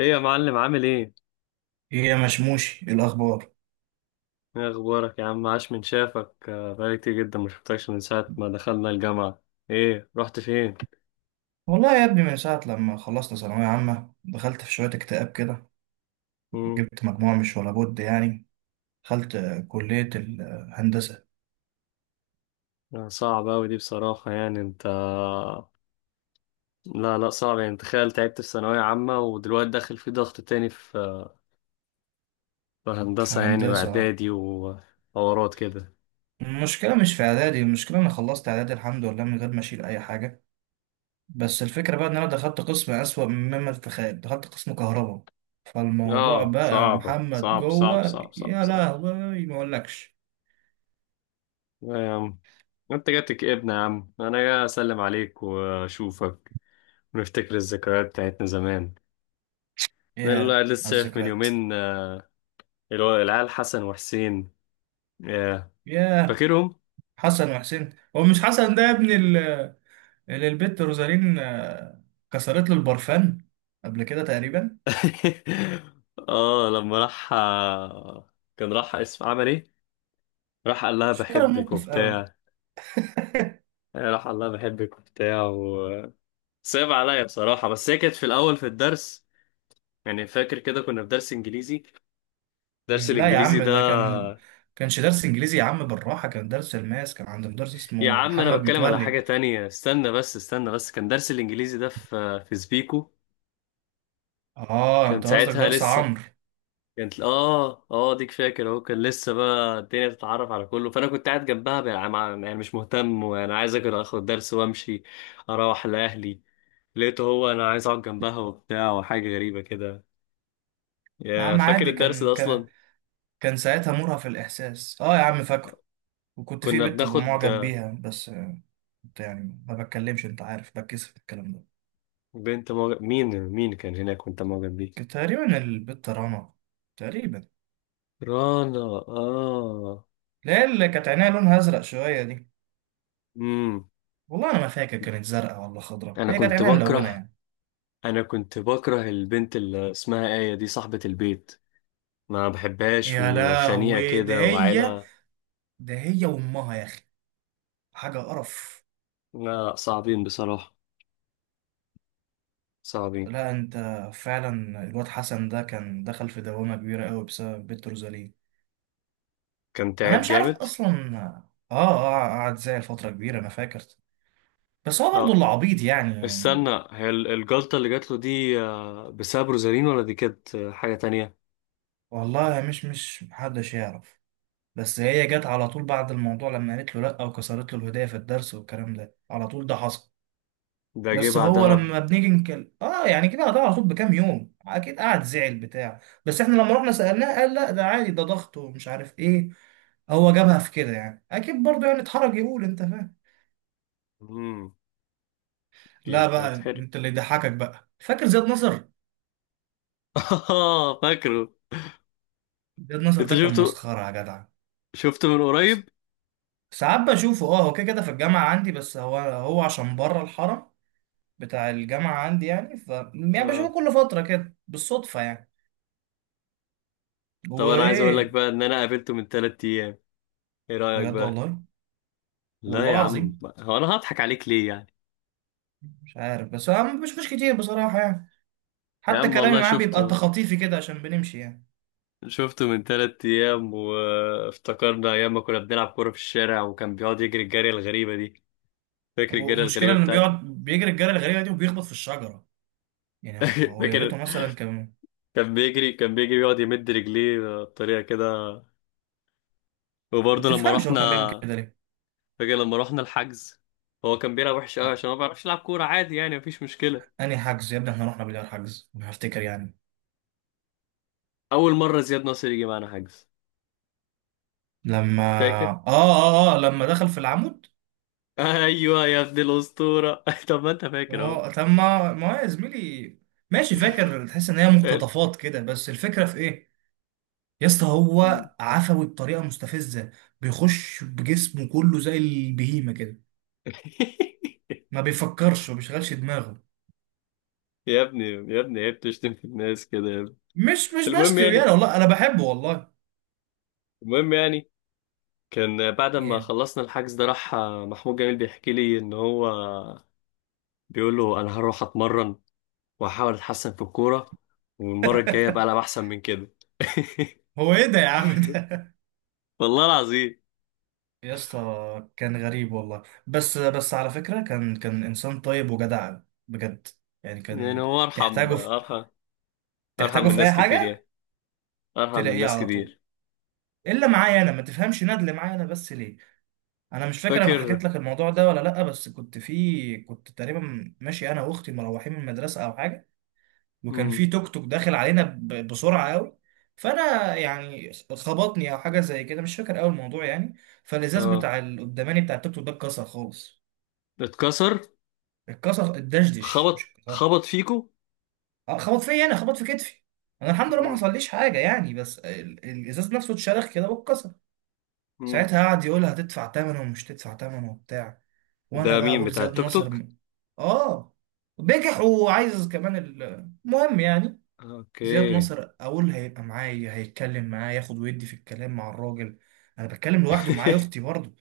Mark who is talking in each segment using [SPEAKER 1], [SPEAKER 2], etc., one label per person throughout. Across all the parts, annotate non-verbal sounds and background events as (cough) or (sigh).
[SPEAKER 1] ايه يا معلم، عامل ايه؟
[SPEAKER 2] ايه يا مشموش إيه الاخبار.
[SPEAKER 1] ايه اخبارك يا عم، عاش من شافك، بقالي كتير جدا ما شفتكش من ساعة ما دخلنا الجامعة. ايه رحت فين؟
[SPEAKER 2] والله يا ابني من ساعه لما خلصت ثانويه عامه دخلت في شويه اكتئاب كده.
[SPEAKER 1] مم.
[SPEAKER 2] جبت مجموعه مش ولا بد يعني. دخلت كليه الهندسه.
[SPEAKER 1] آه، صعب اوي دي بصراحة، يعني انت، لا لا، صعب، يعني تخيل، تعبت في ثانوية عامة ودلوقتي داخل في ضغط تاني في في
[SPEAKER 2] في
[SPEAKER 1] هندسة يعني،
[SPEAKER 2] هندسه
[SPEAKER 1] واعدادي وحوارات كده.
[SPEAKER 2] المشكله مش في اعدادي، المشكله انا خلصت اعدادي الحمد لله من غير ما اشيل اي حاجه. بس الفكره بقى ان انا دخلت قسم اسوأ مما تتخيل، دخلت قسم كهرباء. فالموضوع
[SPEAKER 1] اه،
[SPEAKER 2] بقى
[SPEAKER 1] صعبة،
[SPEAKER 2] محمد
[SPEAKER 1] صعب صعب
[SPEAKER 2] جوه
[SPEAKER 1] صعب صعب
[SPEAKER 2] يا
[SPEAKER 1] صعب.
[SPEAKER 2] لهوي ما اقولكش.
[SPEAKER 1] لا يا عم، انت جاتك ابن يا عم، انا جاي اسلم عليك واشوفك ونفتكر الذكريات بتاعتنا زمان. ده اللي
[SPEAKER 2] يا
[SPEAKER 1] الواحد لسه
[SPEAKER 2] على
[SPEAKER 1] شايف من
[SPEAKER 2] الذكريات.
[SPEAKER 1] يومين اللي هو العيال حسن وحسين. ياه.
[SPEAKER 2] ياه.
[SPEAKER 1] فاكرهم.
[SPEAKER 2] حسن وحسين، هو مش حسن ده يا ابني للبت روزالين كسرت له البرفان قبل كده تقريبا.
[SPEAKER 1] (laughs) اه، لما راح كان راح، اسم، عمل ايه، راح قال لها
[SPEAKER 2] مش فاكر
[SPEAKER 1] بحبك
[SPEAKER 2] الموقف قوي.
[SPEAKER 1] وبتاع.
[SPEAKER 2] (laughs)
[SPEAKER 1] آه، راح قال لها بحبك وبتاع، وصعب عليا بصراحة، بس هي كانت في الأول في الدرس. يعني فاكر كده كنا في درس إنجليزي، درس
[SPEAKER 2] لا يا
[SPEAKER 1] الإنجليزي
[SPEAKER 2] عم ده
[SPEAKER 1] ده.
[SPEAKER 2] كان، كانش درس انجليزي يا عم، بالراحه، كان درس الماس، كان عند مدرس
[SPEAKER 1] يا
[SPEAKER 2] اسمه
[SPEAKER 1] عم أنا
[SPEAKER 2] محمد
[SPEAKER 1] بتكلم على
[SPEAKER 2] متولي.
[SPEAKER 1] حاجة تانية، استنى بس، استنى بس، كان درس الإنجليزي ده في في سبيكو.
[SPEAKER 2] اه
[SPEAKER 1] كان
[SPEAKER 2] انت قصدك
[SPEAKER 1] ساعتها
[SPEAKER 2] درس
[SPEAKER 1] لسه،
[SPEAKER 2] عمرو.
[SPEAKER 1] كانت اه ديك، فاكر اهو، كان لسه بقى الدنيا تتعرف على كله، فانا كنت قاعد جنبها بقى يعني مش مهتم، وانا عايز اكل اخد درس وامشي اروح لاهلي. لقيته هو انا عايز اقعد جنبها وبتاع، وحاجه غريبه كده.
[SPEAKER 2] يا
[SPEAKER 1] يا
[SPEAKER 2] عم
[SPEAKER 1] فاكر
[SPEAKER 2] عادي،
[SPEAKER 1] الدرس
[SPEAKER 2] كان
[SPEAKER 1] ده
[SPEAKER 2] كان
[SPEAKER 1] اصلا؟
[SPEAKER 2] كان ساعتها مرهف الاحساس، اه يا عم فاكره. وكنت في
[SPEAKER 1] كنا
[SPEAKER 2] بنت
[SPEAKER 1] بناخد.
[SPEAKER 2] بمعجب بيها بس، كنت يعني ما بتكلمش، انت عارف بتكسف الكلام ده.
[SPEAKER 1] بنت موجب، مين كان هناك وانت معجب بيه؟
[SPEAKER 2] كانت تقريبا البت رنا، تقريبا.
[SPEAKER 1] رانا. اه.
[SPEAKER 2] لا، اللي كانت عينيها لونها ازرق شويه دي.
[SPEAKER 1] امم.
[SPEAKER 2] والله انا ما فاكر كانت زرقاء ولا خضراء،
[SPEAKER 1] انا
[SPEAKER 2] هي كانت
[SPEAKER 1] كنت
[SPEAKER 2] عينها ملونه
[SPEAKER 1] بكره،
[SPEAKER 2] يعني.
[SPEAKER 1] انا كنت بكره البنت اللي اسمها آية دي، صاحبة البيت، ما بحبهاش،
[SPEAKER 2] يا
[SPEAKER 1] وخنيقة
[SPEAKER 2] لهوي ده
[SPEAKER 1] كده،
[SPEAKER 2] هي،
[SPEAKER 1] وعيلة.
[SPEAKER 2] ده هي وامها يا اخي، حاجه قرف.
[SPEAKER 1] لا، صعبين بصراحة، صعبين.
[SPEAKER 2] لا انت، فعلا الواد حسن ده كان دخل في دوامه كبيره قوي بسبب بنت روزالين.
[SPEAKER 1] كان
[SPEAKER 2] انا
[SPEAKER 1] تعب
[SPEAKER 2] مش عارف
[SPEAKER 1] جامد.
[SPEAKER 2] اصلا. اه اه، قعد زي الفتره كبيره انا فاكر. بس هو برضه
[SPEAKER 1] اه،
[SPEAKER 2] اللي عبيط يعني يعني.
[SPEAKER 1] استنى، الجلطة اللي جات له دي بسبب روزالين، ولا دي كانت حاجة تانية؟
[SPEAKER 2] والله مش محدش يعرف. بس هي جت على طول بعد الموضوع لما قالت له لا وكسرت له الهديه في الدرس والكلام ده، على طول ده حصل.
[SPEAKER 1] ده جه
[SPEAKER 2] بس هو
[SPEAKER 1] بعدها ب-
[SPEAKER 2] لما بنيجي نكلم، اه يعني كده قطع على طول بكام يوم، اكيد قعد زعل بتاع بس احنا لما رحنا سألناه قال لا ده عادي، ده ضغط ومش عارف ايه. هو جابها في كده يعني، اكيد برضه يعني اتحرج يقول، انت فاهم.
[SPEAKER 1] مم،
[SPEAKER 2] لا
[SPEAKER 1] اكيد
[SPEAKER 2] بقى
[SPEAKER 1] هيتحرق.
[SPEAKER 2] انت اللي يضحكك بقى، فاكر زياد نصر؟
[SPEAKER 1] (laughs) فاكره.
[SPEAKER 2] زياد نصر
[SPEAKER 1] انت
[SPEAKER 2] ده كان
[SPEAKER 1] شفته؟
[SPEAKER 2] مسخرة يا جدع.
[SPEAKER 1] شفته من
[SPEAKER 2] س-
[SPEAKER 1] قريب؟
[SPEAKER 2] ساعات بشوفه، اه هو كده كده في الجامعة عندي، بس هو عشان بره الحرم بتاع الجامعة عندي يعني، ف يعني بشوفه
[SPEAKER 1] اه.
[SPEAKER 2] كل فترة كده بالصدفة يعني.
[SPEAKER 1] طب انا عايز اقول لك
[SPEAKER 2] وايه.
[SPEAKER 1] بقى ان انا قابلته من ثلاث ايام، ايه رأيك
[SPEAKER 2] بجد
[SPEAKER 1] بقى؟
[SPEAKER 2] والله؟ والله
[SPEAKER 1] لا يا عم،
[SPEAKER 2] العظيم.
[SPEAKER 1] هو انا هضحك عليك ليه يعني؟
[SPEAKER 2] مش عارف، بس هو ما بشوفوش كتير بصراحة يعني.
[SPEAKER 1] يا
[SPEAKER 2] حتى
[SPEAKER 1] عم
[SPEAKER 2] كلامي
[SPEAKER 1] والله
[SPEAKER 2] معاه بيبقى
[SPEAKER 1] شفته،
[SPEAKER 2] تخاطيفي كده عشان بنمشي يعني.
[SPEAKER 1] شفته من تلات أيام، وافتكرنا أيام ما كنا بنلعب كورة في الشارع، وكان بيقعد يجري الجري الغريبة دي. فاكر الجري
[SPEAKER 2] المشكلة
[SPEAKER 1] الغريبة
[SPEAKER 2] انه بيقعد
[SPEAKER 1] بتاعته؟
[SPEAKER 2] بيجري الجري الغريبة دي وبيخبط في الشجرة. يعني هو
[SPEAKER 1] (laughs)
[SPEAKER 2] هو يا ريته
[SPEAKER 1] فاكر.
[SPEAKER 2] مثلا كان.
[SPEAKER 1] كان بيجري يقعد يمد رجليه بطريقة كده.
[SPEAKER 2] ما
[SPEAKER 1] وبرضه لما
[SPEAKER 2] تفهمش هو
[SPEAKER 1] رحنا،
[SPEAKER 2] كان بيعمل كده ليه.
[SPEAKER 1] فاكر لما رحنا الحجز، هو كان بيلعب وحش أوي
[SPEAKER 2] أ-
[SPEAKER 1] عشان ما بيعرفش يلعب كورة عادي، يعني مفيش مشكلة.
[SPEAKER 2] انهي حجز يا ابني، احنا رحنا بالله حجز انا هفتكر يعني؟
[SPEAKER 1] أول مرة زياد ناصر يجي معانا حجز،
[SPEAKER 2] لما،
[SPEAKER 1] فاكر؟
[SPEAKER 2] اه اه اه لما دخل في العمود.
[SPEAKER 1] (laughs) أيوه يا ابن الأسطورة. (laughs) طب ما أنت فاكر أهو.
[SPEAKER 2] هو تم، ما هو يا زميلي، ماشي فاكر، تحس ان هي
[SPEAKER 1] (laughs)
[SPEAKER 2] مقتطفات كده، بس الفكرة في ايه. يا اسطى هو عفوي بطريقة مستفزة، بيخش بجسمه كله زي البهيمة كده، ما بيفكرش ما بيشغلش دماغه.
[SPEAKER 1] يا ابني، يا ابني، عيب تشتم في الناس كده يا ابني.
[SPEAKER 2] مش
[SPEAKER 1] المهم
[SPEAKER 2] بشتي يعني،
[SPEAKER 1] يعني،
[SPEAKER 2] والله انا بحبه والله.
[SPEAKER 1] المهم يعني، كان بعد ما
[SPEAKER 2] ايه.
[SPEAKER 1] خلصنا الحجز ده راح محمود جميل بيحكي لي ان هو بيقول له، انا هروح اتمرن واحاول اتحسن في الكوره، والمره الجايه بقى العب
[SPEAKER 2] (laughs)
[SPEAKER 1] احسن من كده. (laughs)
[SPEAKER 2] هو ايه ده يا عم ده.
[SPEAKER 1] والله العظيم.
[SPEAKER 2] يا اسطى كان غريب والله، بس بس على فكرة كان انسان طيب وجدع، بجد. يعني
[SPEAKER 1] يعني
[SPEAKER 2] كان،
[SPEAKER 1] هو ارحم،
[SPEAKER 2] تحتاجه في
[SPEAKER 1] ارحم ارحم
[SPEAKER 2] تحتاجه
[SPEAKER 1] من
[SPEAKER 2] في
[SPEAKER 1] ناس
[SPEAKER 2] اي
[SPEAKER 1] كتير
[SPEAKER 2] حاجة
[SPEAKER 1] يعني، ارحم من
[SPEAKER 2] تلاقيه
[SPEAKER 1] ناس
[SPEAKER 2] على طول.
[SPEAKER 1] كتير.
[SPEAKER 2] الا معايا انا ما تفهمش، ندل معايا انا بس ليه. انا مش فاكر انا حكيت
[SPEAKER 1] فاكر.
[SPEAKER 2] لك الموضوع ده ولا لا، بس كنت تقريبا ماشي انا واختي مروحين من المدرسة او حاجة، وكان
[SPEAKER 1] امم.
[SPEAKER 2] في توك توك داخل علينا بسرعه قوي. فانا يعني خبطني او حاجه زي كده، مش فاكر قوي الموضوع يعني. فالازاز
[SPEAKER 1] اه.
[SPEAKER 2] بتاع القداماني بتاع التوك توك ده اتكسر خالص.
[SPEAKER 1] اتكسر.
[SPEAKER 2] اتكسر، اتدشدش
[SPEAKER 1] خبط،
[SPEAKER 2] مش اتكسر.
[SPEAKER 1] خبط فيكو.
[SPEAKER 2] آه، خبط فيا انا، خبط في كتفي. انا الحمد لله ما
[SPEAKER 1] امم.
[SPEAKER 2] حصليش حاجه يعني، بس الازاز نفسه اتشرخ كده واتكسر.
[SPEAKER 1] امم.
[SPEAKER 2] ساعتها قعد يقول هتدفع ثمنه ومش تدفع ثمنه وبتاع، وانا
[SPEAKER 1] ده
[SPEAKER 2] بقى
[SPEAKER 1] مين
[SPEAKER 2] اقول
[SPEAKER 1] بتاع
[SPEAKER 2] زياد
[SPEAKER 1] التوك
[SPEAKER 2] نصر
[SPEAKER 1] توك؟
[SPEAKER 2] اه، بجح وعايز كمان المهم يعني.
[SPEAKER 1] اوكي.
[SPEAKER 2] زياد نصر اقول هيبقى معايا هيتكلم معايا، ياخد ويدي في الكلام مع الراجل. انا بتكلم لوحدي ومعايا
[SPEAKER 1] (laughs)
[SPEAKER 2] اختي برضه.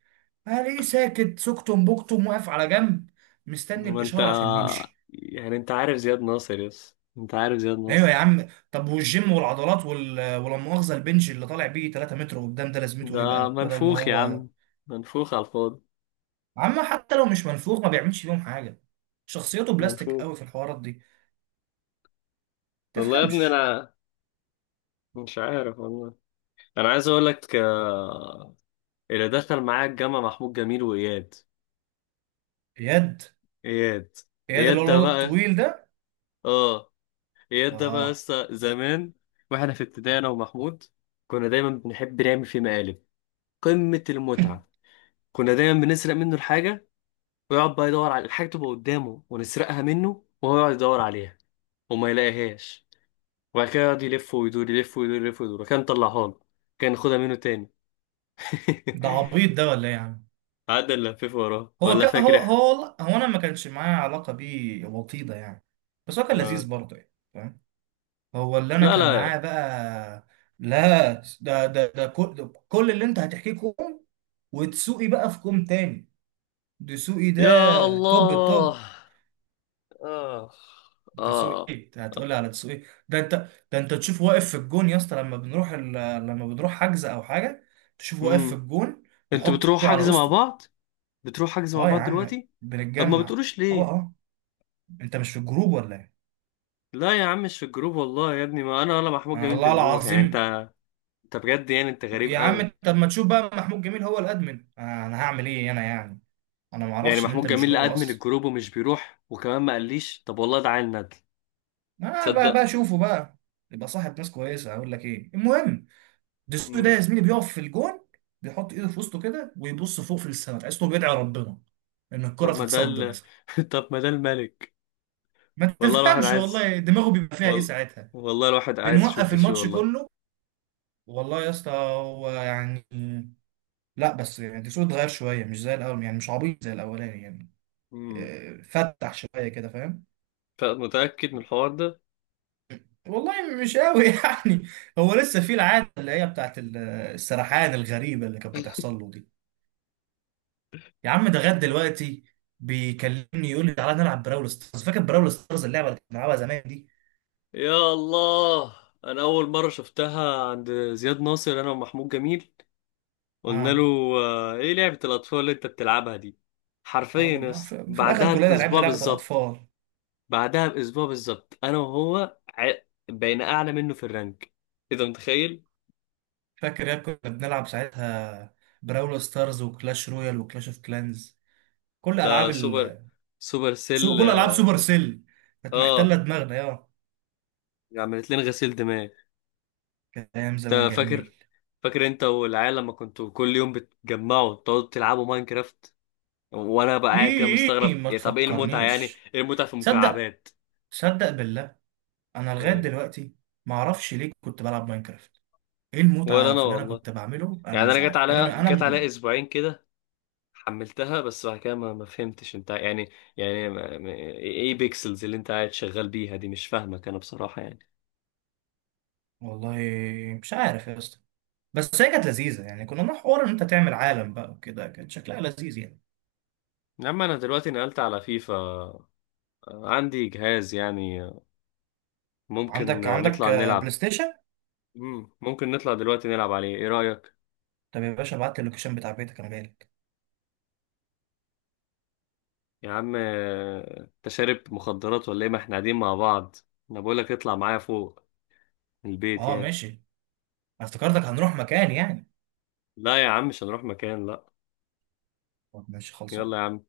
[SPEAKER 2] الاقيه ساكت سكتم بكتم واقف على جنب، مستني
[SPEAKER 1] ما انت،
[SPEAKER 2] الاشاره عشان نمشي.
[SPEAKER 1] يعني انت عارف زياد ناصر، يس انت عارف زياد
[SPEAKER 2] ايوه يا
[SPEAKER 1] ناصر.
[SPEAKER 2] عم، طب والجيم والعضلات وال... ولا مؤاخذه البنج اللي طالع بيه 3 متر قدام ده لازمته ايه
[SPEAKER 1] ده
[SPEAKER 2] بقى بدل ما
[SPEAKER 1] منفوخ يا
[SPEAKER 2] هو.
[SPEAKER 1] عم، منفوخ على الفاضي.
[SPEAKER 2] عم حتى لو مش منفوخ ما بيعملش بيهم حاجه، شخصيته بلاستيك قوي
[SPEAKER 1] منفوخ.
[SPEAKER 2] في الحوارات دي.
[SPEAKER 1] والله يا ابني
[SPEAKER 2] تفهمش.
[SPEAKER 1] انا مش عارف والله. انا عايز اقول لك اللي دخل معايا الجامعة محمود جميل واياد.
[SPEAKER 2] اياد.
[SPEAKER 1] اياد.
[SPEAKER 2] اياد اللي
[SPEAKER 1] اياد
[SPEAKER 2] هو
[SPEAKER 1] ده
[SPEAKER 2] الواد
[SPEAKER 1] بقى،
[SPEAKER 2] الطويل ده.
[SPEAKER 1] اه، اياد ده بقى
[SPEAKER 2] اه.
[SPEAKER 1] لسه زمان، واحنا في ابتدائي، انا ومحمود كنا دايما بنحب نعمل فيه مقالب، قمة المتعة. كنا دايما بنسرق منه الحاجة، ويقعد بقى يدور على الحاجة، تبقى قدامه ونسرقها منه، وهو يقعد يدور عليها وما يلاقيهاش، وبعد كده يقعد يلف ويدور، يلف ويدور، يلف ويدور. كان طلعها له، كان ياخدها منه تاني. (laughs)
[SPEAKER 2] (laughs) ده عبيط ده ولا ايه يا عم.
[SPEAKER 1] قعدنا نلفف وراه، ولا
[SPEAKER 2] هو
[SPEAKER 1] فاكر احنا؟
[SPEAKER 2] هو والله، هو انا ما كانش معايا علاقه بيه وطيده يعني، بس هو كان لذيذ
[SPEAKER 1] آه.
[SPEAKER 2] برضه يعني فاهم. هو اللي انا
[SPEAKER 1] لا
[SPEAKER 2] كان
[SPEAKER 1] لا.
[SPEAKER 2] معاه بقى. لا، ده كل، ده كل اللي انت هتحكيه كوم، وتسوقي بقى في كوم تاني. دسوقي
[SPEAKER 1] يا
[SPEAKER 2] ده، توب
[SPEAKER 1] الله.
[SPEAKER 2] التوب.
[SPEAKER 1] اه.
[SPEAKER 2] دسوقي،
[SPEAKER 1] اه.
[SPEAKER 2] انت هتقولي على دسوقي؟ ده انت ده انت تشوف واقف في الجون يا اسطى، لما بنروح ال... لما بنروح حجز او حاجه، تشوف واقف في
[SPEAKER 1] امم.
[SPEAKER 2] الجون
[SPEAKER 1] انتوا
[SPEAKER 2] يحط
[SPEAKER 1] بتروحوا
[SPEAKER 2] ايده على
[SPEAKER 1] حجز مع
[SPEAKER 2] وسطه.
[SPEAKER 1] بعض؟ بتروحوا حجز مع
[SPEAKER 2] اه يا
[SPEAKER 1] بعض
[SPEAKER 2] عم
[SPEAKER 1] دلوقتي؟ طب ما
[SPEAKER 2] بنتجمع.
[SPEAKER 1] بتقولوش
[SPEAKER 2] اه
[SPEAKER 1] ليه؟
[SPEAKER 2] اه، انت مش في الجروب ولا إيه؟
[SPEAKER 1] لا يا عم، مش في الجروب، والله يا ابني ما انا ولا محمود جميل
[SPEAKER 2] الله
[SPEAKER 1] بنروح، يعني انت،
[SPEAKER 2] العظيم.
[SPEAKER 1] انت بجد، يعني انت غريب
[SPEAKER 2] يا عم
[SPEAKER 1] قوي.
[SPEAKER 2] طب ما تشوف بقى محمود جميل هو الادمن، انا هعمل ايه انا يعني، انا ما
[SPEAKER 1] يعني
[SPEAKER 2] اعرفش ان
[SPEAKER 1] محمود
[SPEAKER 2] انت مش
[SPEAKER 1] جميل
[SPEAKER 2] جوه
[SPEAKER 1] ادمن
[SPEAKER 2] اصلا.
[SPEAKER 1] الجروب ومش بيروح، وكمان ما قاليش؟ طب والله ده عيل ندل.
[SPEAKER 2] انا بقى
[SPEAKER 1] تصدق.
[SPEAKER 2] شوفه بقى يبقى صاحب ناس كويسه. اقول لك ايه المهم، دسوقي ده
[SPEAKER 1] مم.
[SPEAKER 2] يا زميلي بيقف في الجون، بيحط ايده في وسطه كده ويبص فوق في السماء، تحسه بيدعي ربنا ان الكره
[SPEAKER 1] طب ما ده
[SPEAKER 2] تتصد مثلا.
[SPEAKER 1] (laughs) طب ما ده الملك.
[SPEAKER 2] ما
[SPEAKER 1] والله الواحد
[SPEAKER 2] تفهمش
[SPEAKER 1] عايز،
[SPEAKER 2] والله دماغه بيبقى فيها ايه
[SPEAKER 1] وال...
[SPEAKER 2] ساعتها،
[SPEAKER 1] والله الواحد عايز يشوف
[SPEAKER 2] بنوقف
[SPEAKER 1] دسوقي
[SPEAKER 2] الماتش
[SPEAKER 1] والله.
[SPEAKER 2] كله. والله يا اسطى هو يعني، لا بس يعني دسوقي اتغير شويه، مش زي الاول يعني، مش عبيط زي الاولاني يعني.
[SPEAKER 1] مم.
[SPEAKER 2] فتح شويه كده فاهم.
[SPEAKER 1] فمتأكد من الحوار ده؟
[SPEAKER 2] والله مش قوي. (laughs) يعني هو لسه في العاده اللي هي بتاعت السرحان الغريبه اللي كانت بتحصل له دي. يا عم ده غد دلوقتي بيكلمني يقول لي تعالى نلعب براول ستارز. فاكر براول ستارز اللعبه اللي كنا بنلعبها زمان دي؟
[SPEAKER 1] يا الله. انا اول مرة شفتها عند زياد ناصر، انا ومحمود جميل، قلنا
[SPEAKER 2] اه.
[SPEAKER 1] له ايه لعبة الاطفال اللي انت بتلعبها دي؟ حرفيا
[SPEAKER 2] آه،
[SPEAKER 1] يا
[SPEAKER 2] ما
[SPEAKER 1] اسطى
[SPEAKER 2] في، في الاخر
[SPEAKER 1] بعدها
[SPEAKER 2] كلنا لعبنا
[SPEAKER 1] باسبوع
[SPEAKER 2] لعبه
[SPEAKER 1] بالظبط،
[SPEAKER 2] الاطفال.
[SPEAKER 1] بعدها باسبوع بالظبط انا وهو بقينا اعلى منه في الرانك، اذا متخيل.
[SPEAKER 2] فاكر يا كنا بنلعب ساعتها براول ستارز وكلاش رويال وكلاش اوف كلانز، كل
[SPEAKER 1] ده
[SPEAKER 2] العاب
[SPEAKER 1] سوبر،
[SPEAKER 2] ال...
[SPEAKER 1] سوبر سيل،
[SPEAKER 2] كل العاب سوبر
[SPEAKER 1] اه.
[SPEAKER 2] سيل كانت محتله
[SPEAKER 1] آه،
[SPEAKER 2] دماغنا يا.
[SPEAKER 1] عملت لنا غسيل دماغ.
[SPEAKER 2] كانت ايام زمان
[SPEAKER 1] انت
[SPEAKER 2] جميل.
[SPEAKER 1] فاكر؟ فاكر انت والعيال لما كنتوا كل يوم بتجمعوا تقعدوا تلعبوا ماينكرافت، وانا بقى قاعد كده
[SPEAKER 2] ايه
[SPEAKER 1] مستغرب،
[SPEAKER 2] ما
[SPEAKER 1] يا طب ايه المتعه يعني؟
[SPEAKER 2] تفكرنيش.
[SPEAKER 1] ايه المتعه في
[SPEAKER 2] تصدق،
[SPEAKER 1] المكعبات؟
[SPEAKER 2] تصدق بالله، انا لغايه
[SPEAKER 1] ايه.
[SPEAKER 2] دلوقتي ما اعرفش ليه كنت بلعب ماينكرافت. ايه
[SPEAKER 1] ولا
[SPEAKER 2] المتعه
[SPEAKER 1] انا
[SPEAKER 2] في اللي انا
[SPEAKER 1] والله.
[SPEAKER 2] كنت بعمله، انا
[SPEAKER 1] يعني
[SPEAKER 2] مش
[SPEAKER 1] انا جت
[SPEAKER 2] عارف، انا من
[SPEAKER 1] عليا،
[SPEAKER 2] انا
[SPEAKER 1] جت عليا
[SPEAKER 2] من
[SPEAKER 1] اسبوعين كده، حملتها، بس بعد كده ما فهمتش انت يعني. يعني ايه بيكسلز اللي انت قاعد شغال بيها دي؟ مش فاهمك انا بصراحة يعني.
[SPEAKER 2] والله مش عارف يا اسطى، بس هي كانت لذيذه يعني، كنا بنروح حوار ان انت تعمل عالم بقى وكده، كانت شكلها لذيذ يعني.
[SPEAKER 1] لما انا دلوقتي نقلت على فيفا عندي جهاز يعني، ممكن
[SPEAKER 2] عندك عندك
[SPEAKER 1] نطلع
[SPEAKER 2] بلاي
[SPEAKER 1] نلعب.
[SPEAKER 2] ستيشن.
[SPEAKER 1] مم، ممكن نطلع دلوقتي نلعب عليه، ايه رأيك؟
[SPEAKER 2] طب يا باشا ابعت لي اللوكيشن بتاع بيتك انا جاي لك.
[SPEAKER 1] يا عم انت شارب مخدرات ولا ايه، ما احنا قاعدين مع بعض. انا بقولك اطلع معايا فوق، من البيت
[SPEAKER 2] اه
[SPEAKER 1] يعني.
[SPEAKER 2] ماشي، أنا افتكرتك هنروح مكان يعني.
[SPEAKER 1] لا يا عم، مش هنروح مكان، لا.
[SPEAKER 2] طب ماشي،
[SPEAKER 1] يلا
[SPEAKER 2] خلصان.
[SPEAKER 1] يا عم.